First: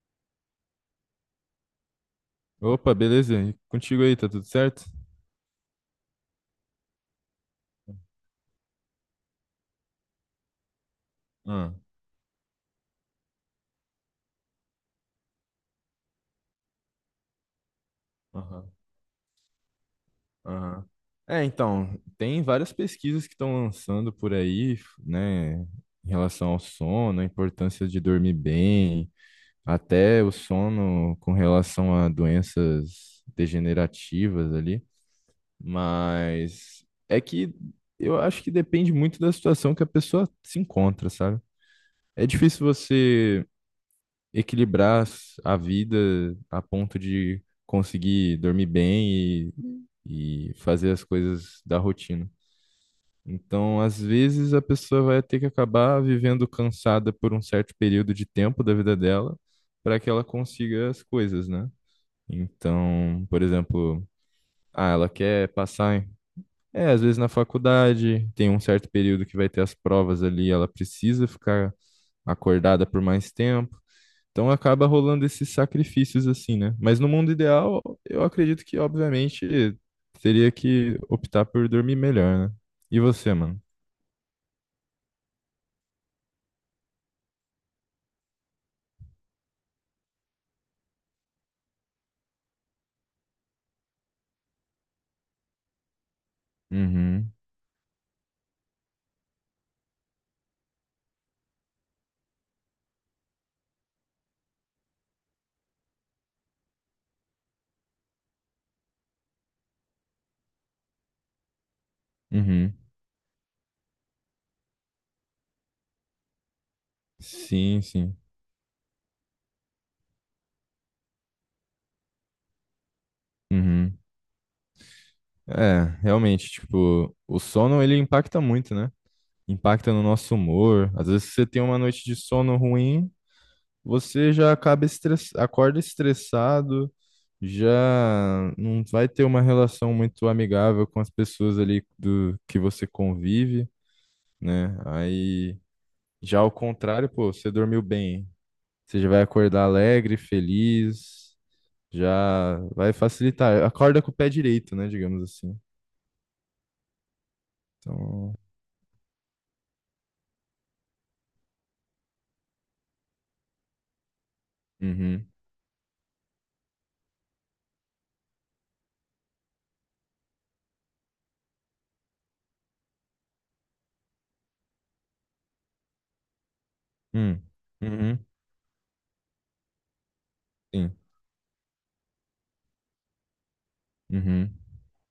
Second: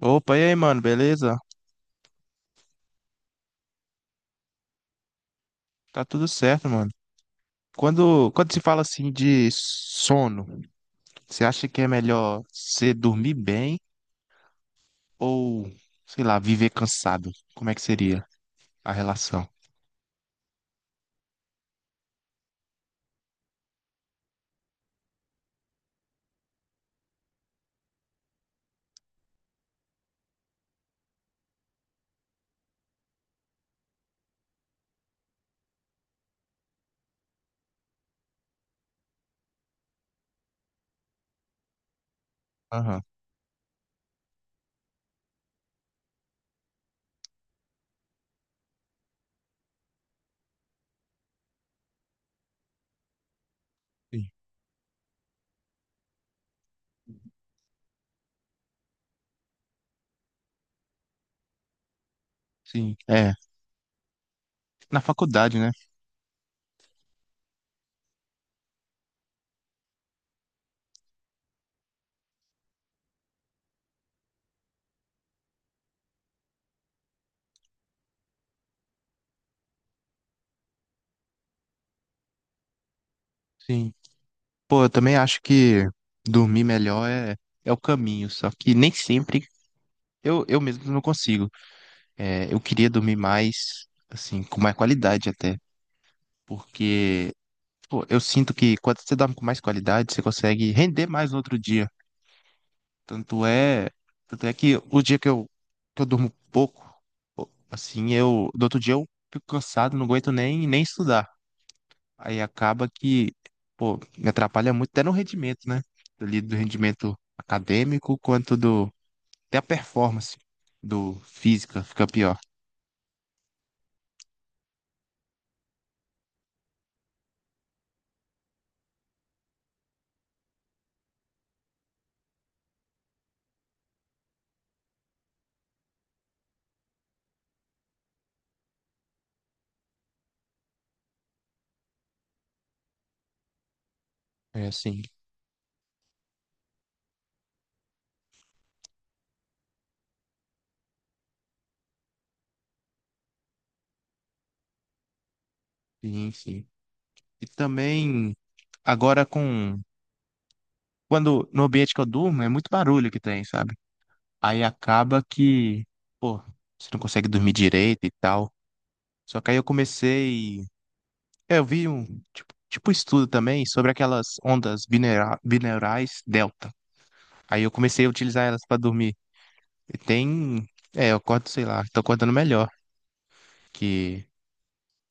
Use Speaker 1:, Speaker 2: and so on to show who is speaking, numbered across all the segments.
Speaker 1: Opa, e aí, mano, beleza?
Speaker 2: Opa, beleza? E contigo aí, tá tudo certo?
Speaker 1: Tá tudo certo, mano. Quando se fala assim de sono, você acha
Speaker 2: Ah,
Speaker 1: que é melhor você dormir bem ou, sei lá, viver cansado? Como é que seria
Speaker 2: aham,
Speaker 1: a relação?
Speaker 2: aham. É, então, tem várias pesquisas que estão lançando por aí, né, em relação ao sono, a importância de dormir bem, até o sono com relação a doenças degenerativas ali, mas é que eu acho que depende muito da situação que a pessoa se encontra, sabe? É difícil
Speaker 1: Aham,
Speaker 2: você equilibrar a vida a ponto de conseguir dormir bem e fazer as coisas da rotina. Então, às
Speaker 1: sim,
Speaker 2: vezes, a pessoa vai ter que acabar vivendo cansada por um certo período de tempo da vida dela para que ela consiga as coisas, né?
Speaker 1: sim.
Speaker 2: Então,
Speaker 1: É,
Speaker 2: por exemplo,
Speaker 1: na
Speaker 2: ela quer
Speaker 1: faculdade, né?
Speaker 2: passar É, às vezes na faculdade tem um certo período que vai ter as provas ali, ela precisa ficar acordada por mais tempo. Então acaba rolando esses sacrifícios assim, né? Mas no mundo ideal, eu acredito que, obviamente, teria que optar por dormir melhor, né? E você, mano?
Speaker 1: Sim. Pô, eu também acho que dormir melhor é o caminho, só que nem sempre eu mesmo não consigo. É, eu queria dormir mais, assim, com mais qualidade até, porque
Speaker 2: Uhum,
Speaker 1: pô, eu sinto que quando você dorme com mais qualidade, você consegue render mais no outro dia. Tanto é, tanto é que o dia que eu durmo pouco, pô, assim, eu, do outro dia eu fico cansado, não aguento nem estudar. Aí
Speaker 2: uhum.
Speaker 1: acaba que, pô, me atrapalha muito até no rendimento, né? Ali do rendimento
Speaker 2: Sim, sim.
Speaker 1: acadêmico, quanto do, até a performance do física fica pior.
Speaker 2: Uhum. É, realmente, tipo, o sono ele impacta muito, né? Impacta no nosso humor. Às vezes você tem uma noite de sono ruim, você já acorda estressado. Já não vai ter uma relação muito amigável com as pessoas ali do que você convive,
Speaker 1: É
Speaker 2: né?
Speaker 1: assim,
Speaker 2: Aí já ao contrário, pô, você dormiu bem, você já vai acordar alegre, feliz, já vai facilitar. Acorda com o pé direito, né, digamos assim.
Speaker 1: sim, sim. E
Speaker 2: Então,
Speaker 1: também, agora com, no ambiente que eu durmo, é muito barulho que tem, sabe? Aí acaba
Speaker 2: uhum,
Speaker 1: que, pô, você não consegue dormir direito e tal. Só que aí eu comecei. Eu vi um tipo um estudo também sobre aquelas ondas binaurais delta.
Speaker 2: hum,
Speaker 1: Aí eu comecei a
Speaker 2: uhum,
Speaker 1: utilizar elas pra dormir. E tem.
Speaker 2: sim,
Speaker 1: É, eu acordo, sei lá, tô acordando melhor. Que,
Speaker 2: uhum,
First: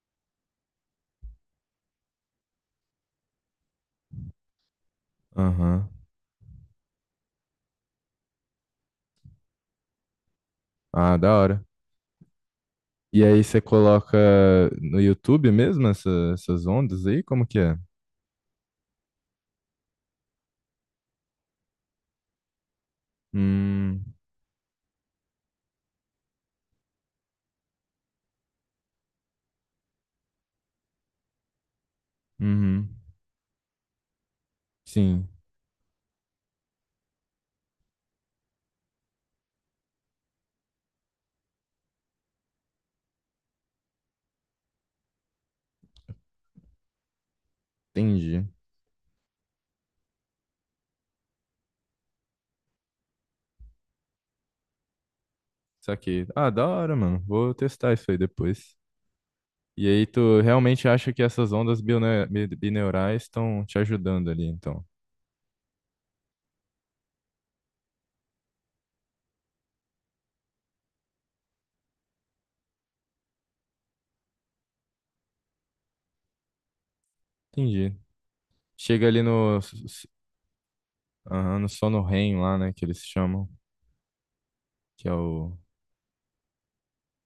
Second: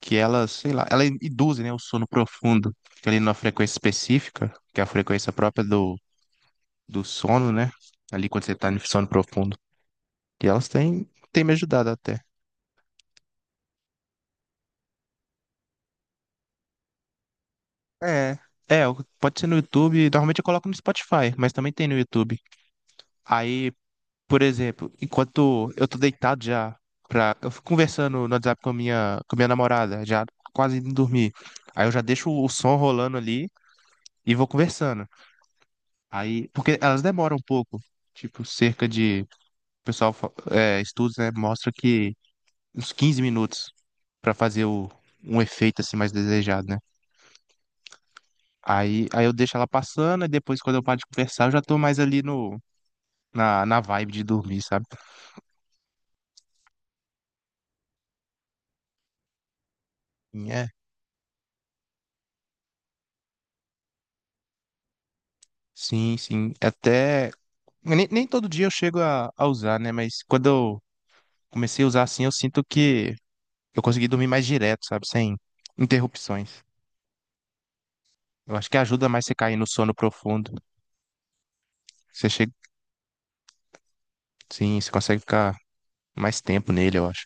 Speaker 1: que elas, sei lá, elas induzem, né, o sono profundo. Que Ali numa frequência específica, que é a frequência própria
Speaker 2: aham.
Speaker 1: do, do sono, né? Ali quando você tá no sono profundo. E elas têm,
Speaker 2: Ah, da
Speaker 1: têm me
Speaker 2: hora.
Speaker 1: ajudado até.
Speaker 2: E aí você coloca no YouTube mesmo essas ondas aí? Como que é?
Speaker 1: É. É, pode ser no YouTube, normalmente eu coloco no Spotify, mas também tem no YouTube. Aí,
Speaker 2: Hum,
Speaker 1: por exemplo, enquanto eu tô deitado já, eu fico conversando no WhatsApp com a minha namorada, já quase indo dormir. Aí eu já deixo o som
Speaker 2: uhum.
Speaker 1: rolando ali e vou conversando.
Speaker 2: Sim,
Speaker 1: Aí, porque elas demoram um pouco, tipo, cerca de, o pessoal, estudos, né, mostra que uns 15 minutos pra fazer um efeito assim mais desejado, né?
Speaker 2: entendi.
Speaker 1: Aí, eu deixo ela passando e depois quando eu paro de conversar, eu já tô mais ali no na, na vibe de dormir, sabe?
Speaker 2: Saquei. Ah, da hora, mano. Vou testar isso aí depois. E aí, tu
Speaker 1: Sim, é,
Speaker 2: realmente acha que essas ondas bineurais estão te ajudando ali, então?
Speaker 1: sim, sim. Até. Nem todo dia eu chego a usar, né? Mas quando eu comecei a usar assim, eu sinto que eu consegui dormir mais direto, sabe? Sem interrupções.
Speaker 2: Entendi.
Speaker 1: Eu acho que ajuda
Speaker 2: Chega ali
Speaker 1: mais você cair
Speaker 2: no,
Speaker 1: no sono profundo.
Speaker 2: aham, no sono
Speaker 1: Você
Speaker 2: REM
Speaker 1: chega.
Speaker 2: lá, né, que eles chamam,
Speaker 1: Sim, você
Speaker 2: que é
Speaker 1: consegue ficar
Speaker 2: o.
Speaker 1: mais tempo nele, eu acho.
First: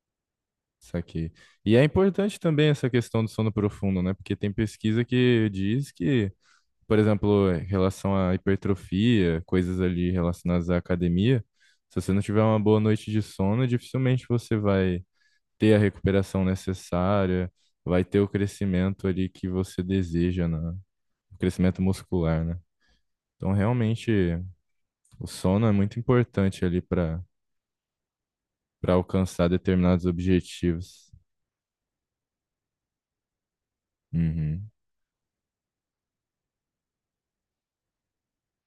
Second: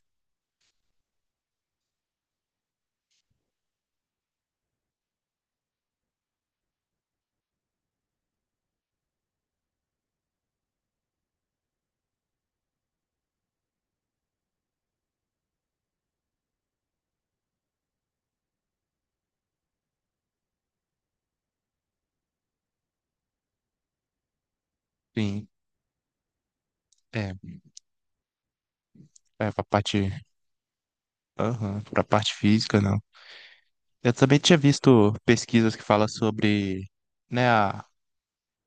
Speaker 2: Saquei. E é importante também essa questão do sono profundo, né? Porque tem pesquisa que diz que, por exemplo, em relação à hipertrofia, coisas ali relacionadas à academia, se você não tiver uma boa noite de sono, dificilmente você vai ter a recuperação necessária, vai ter o crescimento ali que você deseja, né? O crescimento muscular, né? Então, realmente, o
Speaker 1: Sim.
Speaker 2: sono é muito importante ali para
Speaker 1: É,
Speaker 2: para alcançar
Speaker 1: é pra
Speaker 2: determinados
Speaker 1: parte.
Speaker 2: objetivos.
Speaker 1: Aham, pra parte física, não. Eu também tinha
Speaker 2: Uhum.
Speaker 1: visto pesquisas que falam sobre, né,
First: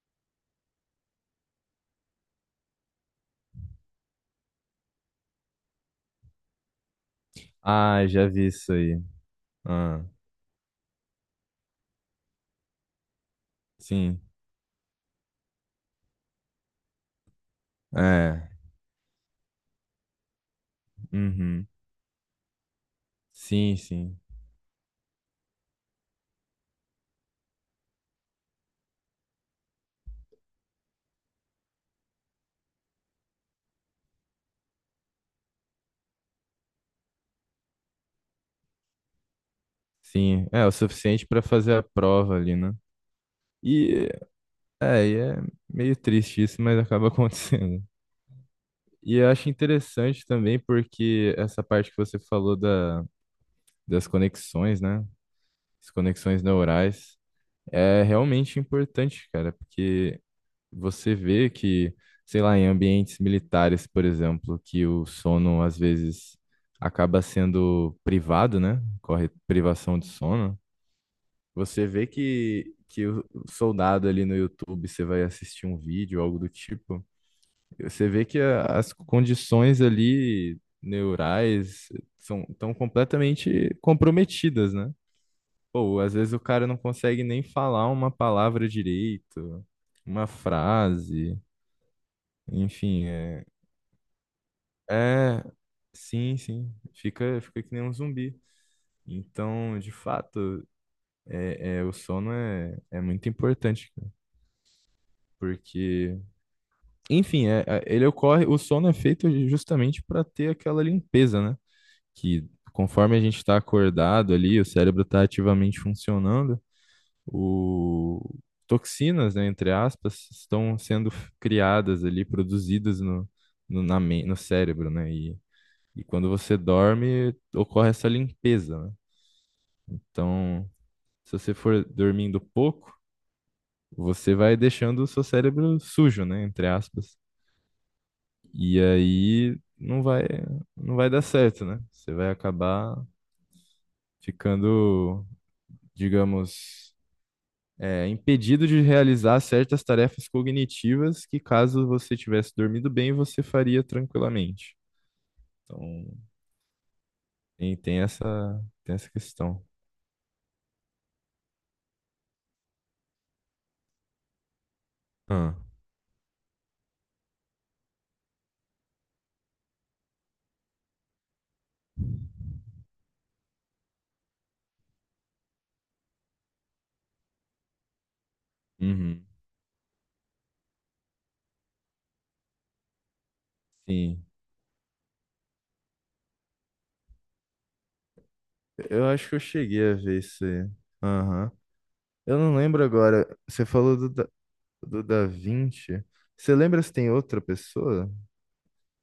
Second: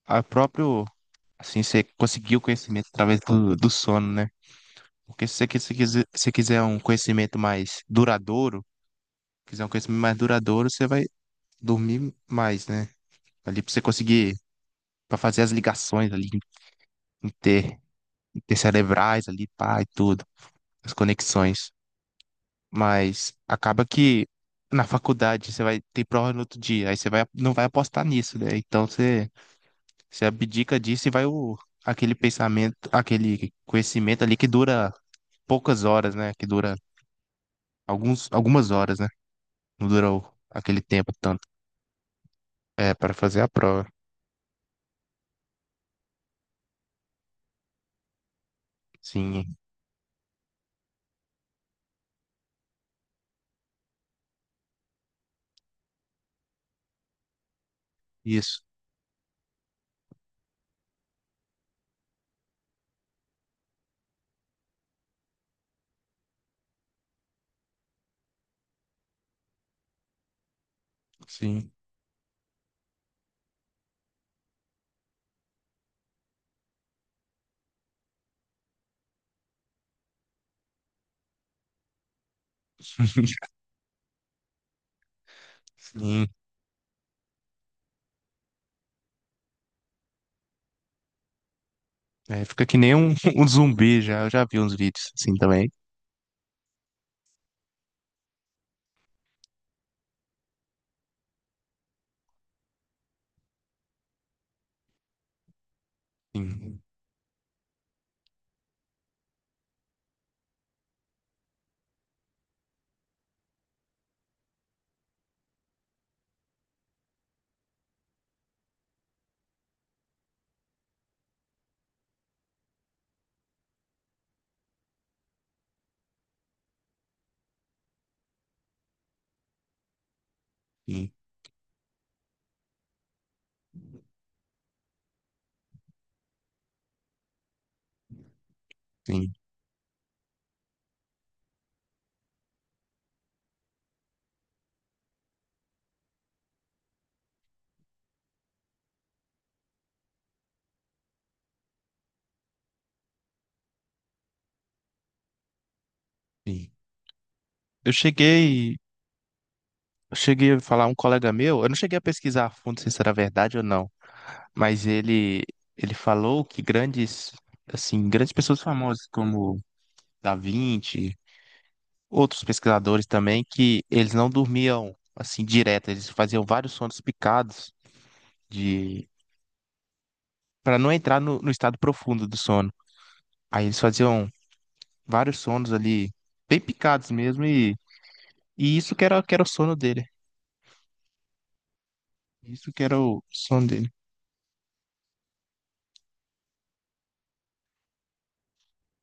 Speaker 1: a próprio. Assim você conseguiu o conhecimento através do, do sono, né? Porque se quiser um conhecimento mais
Speaker 2: Ah, já vi
Speaker 1: duradouro,
Speaker 2: isso aí. Ah,
Speaker 1: você vai dormir mais, né? Ali pra você
Speaker 2: sim.
Speaker 1: conseguir, pra fazer as ligações ali, inter,
Speaker 2: É.
Speaker 1: intercerebrais ali, pá, e tudo, as
Speaker 2: Uhum.
Speaker 1: conexões. Mas
Speaker 2: Sim,
Speaker 1: acaba
Speaker 2: sim.
Speaker 1: que na faculdade você vai ter prova no outro dia, não vai apostar nisso, né? Então você abdica disso e aquele pensamento, aquele conhecimento ali que dura poucas horas, né? Que dura algumas horas, né? Não durou
Speaker 2: Sim. É o
Speaker 1: aquele tempo
Speaker 2: suficiente para
Speaker 1: tanto.
Speaker 2: fazer a prova ali, né?
Speaker 1: É, para fazer a prova.
Speaker 2: E é meio triste isso, mas acaba acontecendo. E eu acho
Speaker 1: Sim,
Speaker 2: interessante também porque essa parte que você falou das conexões, né? As conexões neurais é realmente
Speaker 1: isso.
Speaker 2: importante, cara, porque você vê que, sei lá, em ambientes militares, por exemplo, que o sono às vezes acaba sendo privado, né? Corre privação de sono.
Speaker 1: Sim.
Speaker 2: Você vê que o soldado ali no YouTube, você vai assistir um vídeo, algo do tipo. Você vê que as condições ali neurais são tão completamente comprometidas, né? Pô, às
Speaker 1: Sim.
Speaker 2: vezes o cara não consegue nem falar uma palavra direito, uma frase,
Speaker 1: É, fica que nem
Speaker 2: enfim,
Speaker 1: um, um zumbi já. Eu já vi uns vídeos assim
Speaker 2: é
Speaker 1: também.
Speaker 2: sim, sim, fica, fica que nem um zumbi. Então, de fato, o sono é muito importante, cara, porque,
Speaker 1: Sim,
Speaker 2: enfim, ele ocorre, o sono é feito justamente para ter aquela limpeza, né? Que conforme a gente está acordado ali, o cérebro está ativamente funcionando, o... toxinas, né, entre aspas, estão sendo criadas ali, produzidas no cérebro, né? E quando você dorme, ocorre essa limpeza, né? Então,
Speaker 1: sim,
Speaker 2: se você for dormindo pouco, você vai deixando o seu cérebro sujo, né, entre aspas. E
Speaker 1: sim,
Speaker 2: aí não vai dar certo, né? Você vai acabar ficando, digamos, impedido de realizar certas tarefas cognitivas que, caso você tivesse dormido bem, você faria tranquilamente. Então,
Speaker 1: sim. Eu cheguei.
Speaker 2: tem essa questão.
Speaker 1: Eu cheguei a falar um colega meu, eu não cheguei a pesquisar a fundo se isso era verdade ou não, mas ele
Speaker 2: Ah,
Speaker 1: ele falou que grandes pessoas famosas como Da Vinci, outros pesquisadores também que eles não dormiam assim direto, eles faziam vários sonos picados de
Speaker 2: uhum.
Speaker 1: para não entrar no estado profundo do sono. Aí eles
Speaker 2: Sim.
Speaker 1: faziam vários sonos ali bem picados mesmo e isso que
Speaker 2: Eu
Speaker 1: era,
Speaker 2: acho
Speaker 1: que
Speaker 2: que eu
Speaker 1: era o sono
Speaker 2: cheguei a
Speaker 1: dele.
Speaker 2: ver isso aí. Aham. Eu não
Speaker 1: Isso que
Speaker 2: lembro
Speaker 1: era o
Speaker 2: agora. Você
Speaker 1: sono dele.
Speaker 2: falou do do Da Vinci. Você lembra se tem outra pessoa?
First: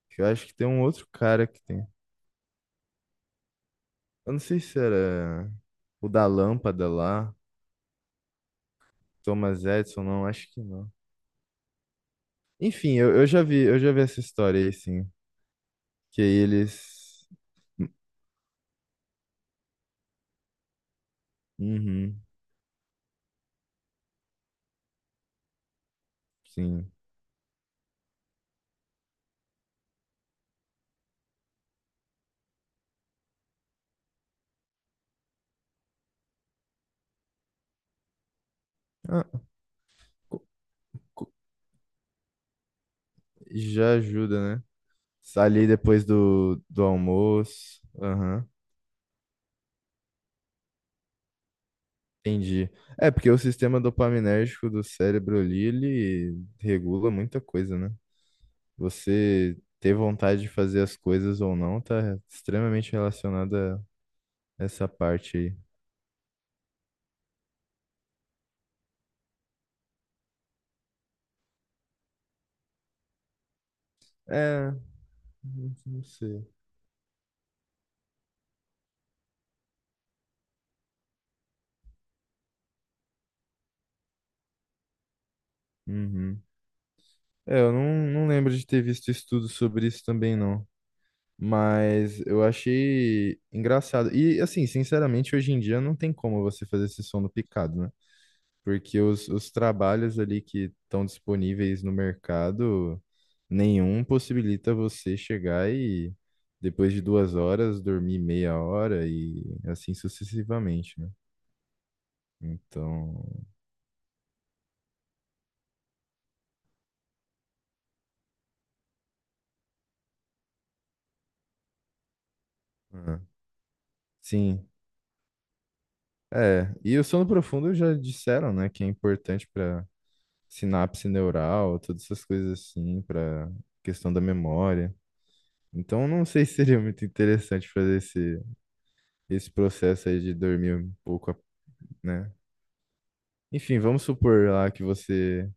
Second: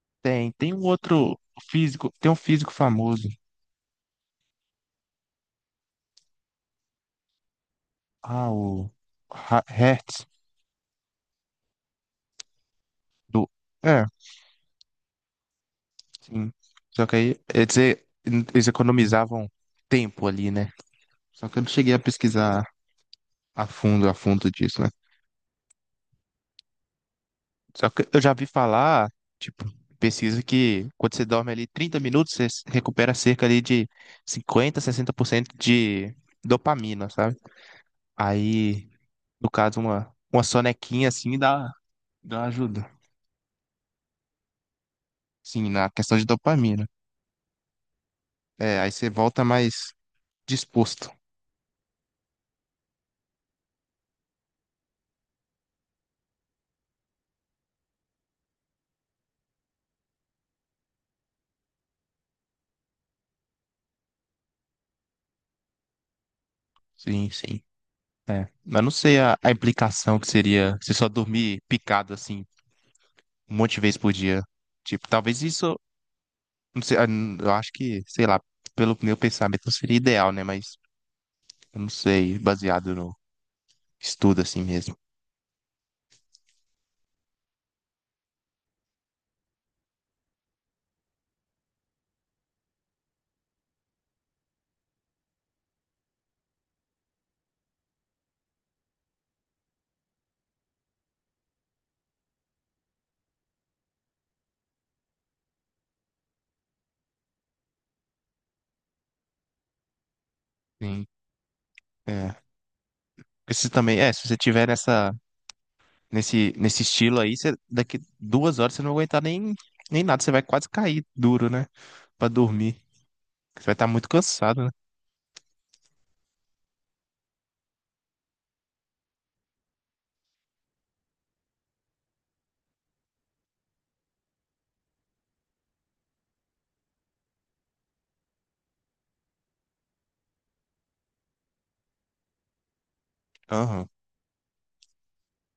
Speaker 2: Que eu acho
Speaker 1: Tem,
Speaker 2: que tem
Speaker 1: tem
Speaker 2: um
Speaker 1: um
Speaker 2: outro
Speaker 1: outro
Speaker 2: cara que tem.
Speaker 1: físico, tem um físico famoso,
Speaker 2: Eu não sei se era o da lâmpada lá,
Speaker 1: ah, o
Speaker 2: Thomas Edison,
Speaker 1: Hertz
Speaker 2: não, acho que não. Enfim, eu já
Speaker 1: do
Speaker 2: vi, eu já vi
Speaker 1: é,
Speaker 2: essa história aí, sim. Que aí
Speaker 1: sim. Só que
Speaker 2: eles.
Speaker 1: aí, quer dizer, eles economizavam tempo ali, né? Só que eu não cheguei a
Speaker 2: Uhum,
Speaker 1: pesquisar a fundo disso, né?
Speaker 2: sim.
Speaker 1: Só que eu já vi falar, tipo, pesquisa que quando você dorme ali 30 minutos, você se recupera cerca ali de 50 60% de dopamina, sabe? Aí,
Speaker 2: Ah,
Speaker 1: no caso, uma,
Speaker 2: co-
Speaker 1: uma sonequinha
Speaker 2: co-
Speaker 1: assim dá ajuda.
Speaker 2: já ajuda, né? Ali
Speaker 1: Sim, na
Speaker 2: depois
Speaker 1: questão de
Speaker 2: do
Speaker 1: dopamina.
Speaker 2: almoço. Aham,
Speaker 1: É, aí você volta mais disposto.
Speaker 2: entendi. É, porque o sistema dopaminérgico do cérebro ali, ele regula muita coisa, né? Você ter vontade de fazer as coisas ou não tá extremamente relacionada a essa parte aí.
Speaker 1: Sim, sim. É. Mas não sei a implicação que seria você só dormir picado assim um monte de vez por dia.
Speaker 2: É,
Speaker 1: Tipo, talvez
Speaker 2: não
Speaker 1: isso.
Speaker 2: não sei.
Speaker 1: Não sei, ah, n- Eu acho que, sei lá, pelo meu pensamento não seria ideal, né? Mas eu não sei, baseado no estudo assim mesmo.
Speaker 2: Uhum. É, eu não, não lembro de ter visto estudo sobre isso também, não. Mas eu achei engraçado. E, assim, sinceramente, hoje em dia não tem como você fazer esse som no picado, né? Porque os trabalhos ali que estão disponíveis no mercado, nenhum possibilita você chegar e, depois de 2 horas, dormir 1/2 hora e assim sucessivamente,
Speaker 1: Sim.
Speaker 2: né?
Speaker 1: É.
Speaker 2: Então,
Speaker 1: Esse também, é, se você tiver nesse estilo aí, você, daqui 2 horas você não vai aguentar nem nada, você vai quase cair duro, né? Pra dormir.
Speaker 2: ah,
Speaker 1: Você vai estar muito cansado,
Speaker 2: sim.
Speaker 1: né?
Speaker 2: É, e o sono profundo já disseram, né, que é importante para sinapse neural, todas essas coisas assim, para questão da memória. Então, não sei se seria muito interessante fazer esse processo aí de dormir um pouco, né? Enfim,
Speaker 1: Aham.
Speaker 2: vamos supor lá que você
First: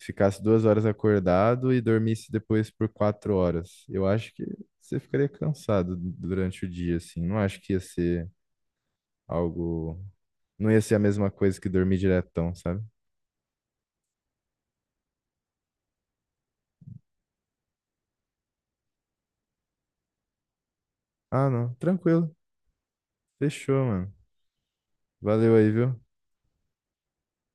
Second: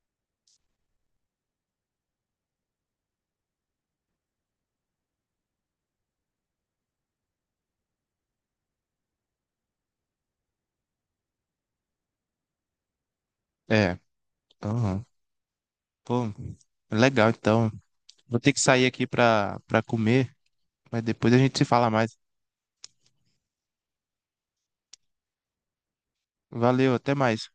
Speaker 2: ficasse 2 horas acordado e dormisse depois por 4 horas. Eu acho que você ficaria cansado durante o dia, assim. Não acho que ia ser algo. Não ia ser a mesma coisa que dormir diretão, sabe?
Speaker 1: É. Aham. Pô, legal, então. Vou ter que sair aqui pra comer, mas depois a
Speaker 2: Ah,
Speaker 1: gente se
Speaker 2: não.
Speaker 1: fala mais.
Speaker 2: Tranquilo. Fechou, mano. Valeu aí, viu?
Speaker 1: Valeu, até mais.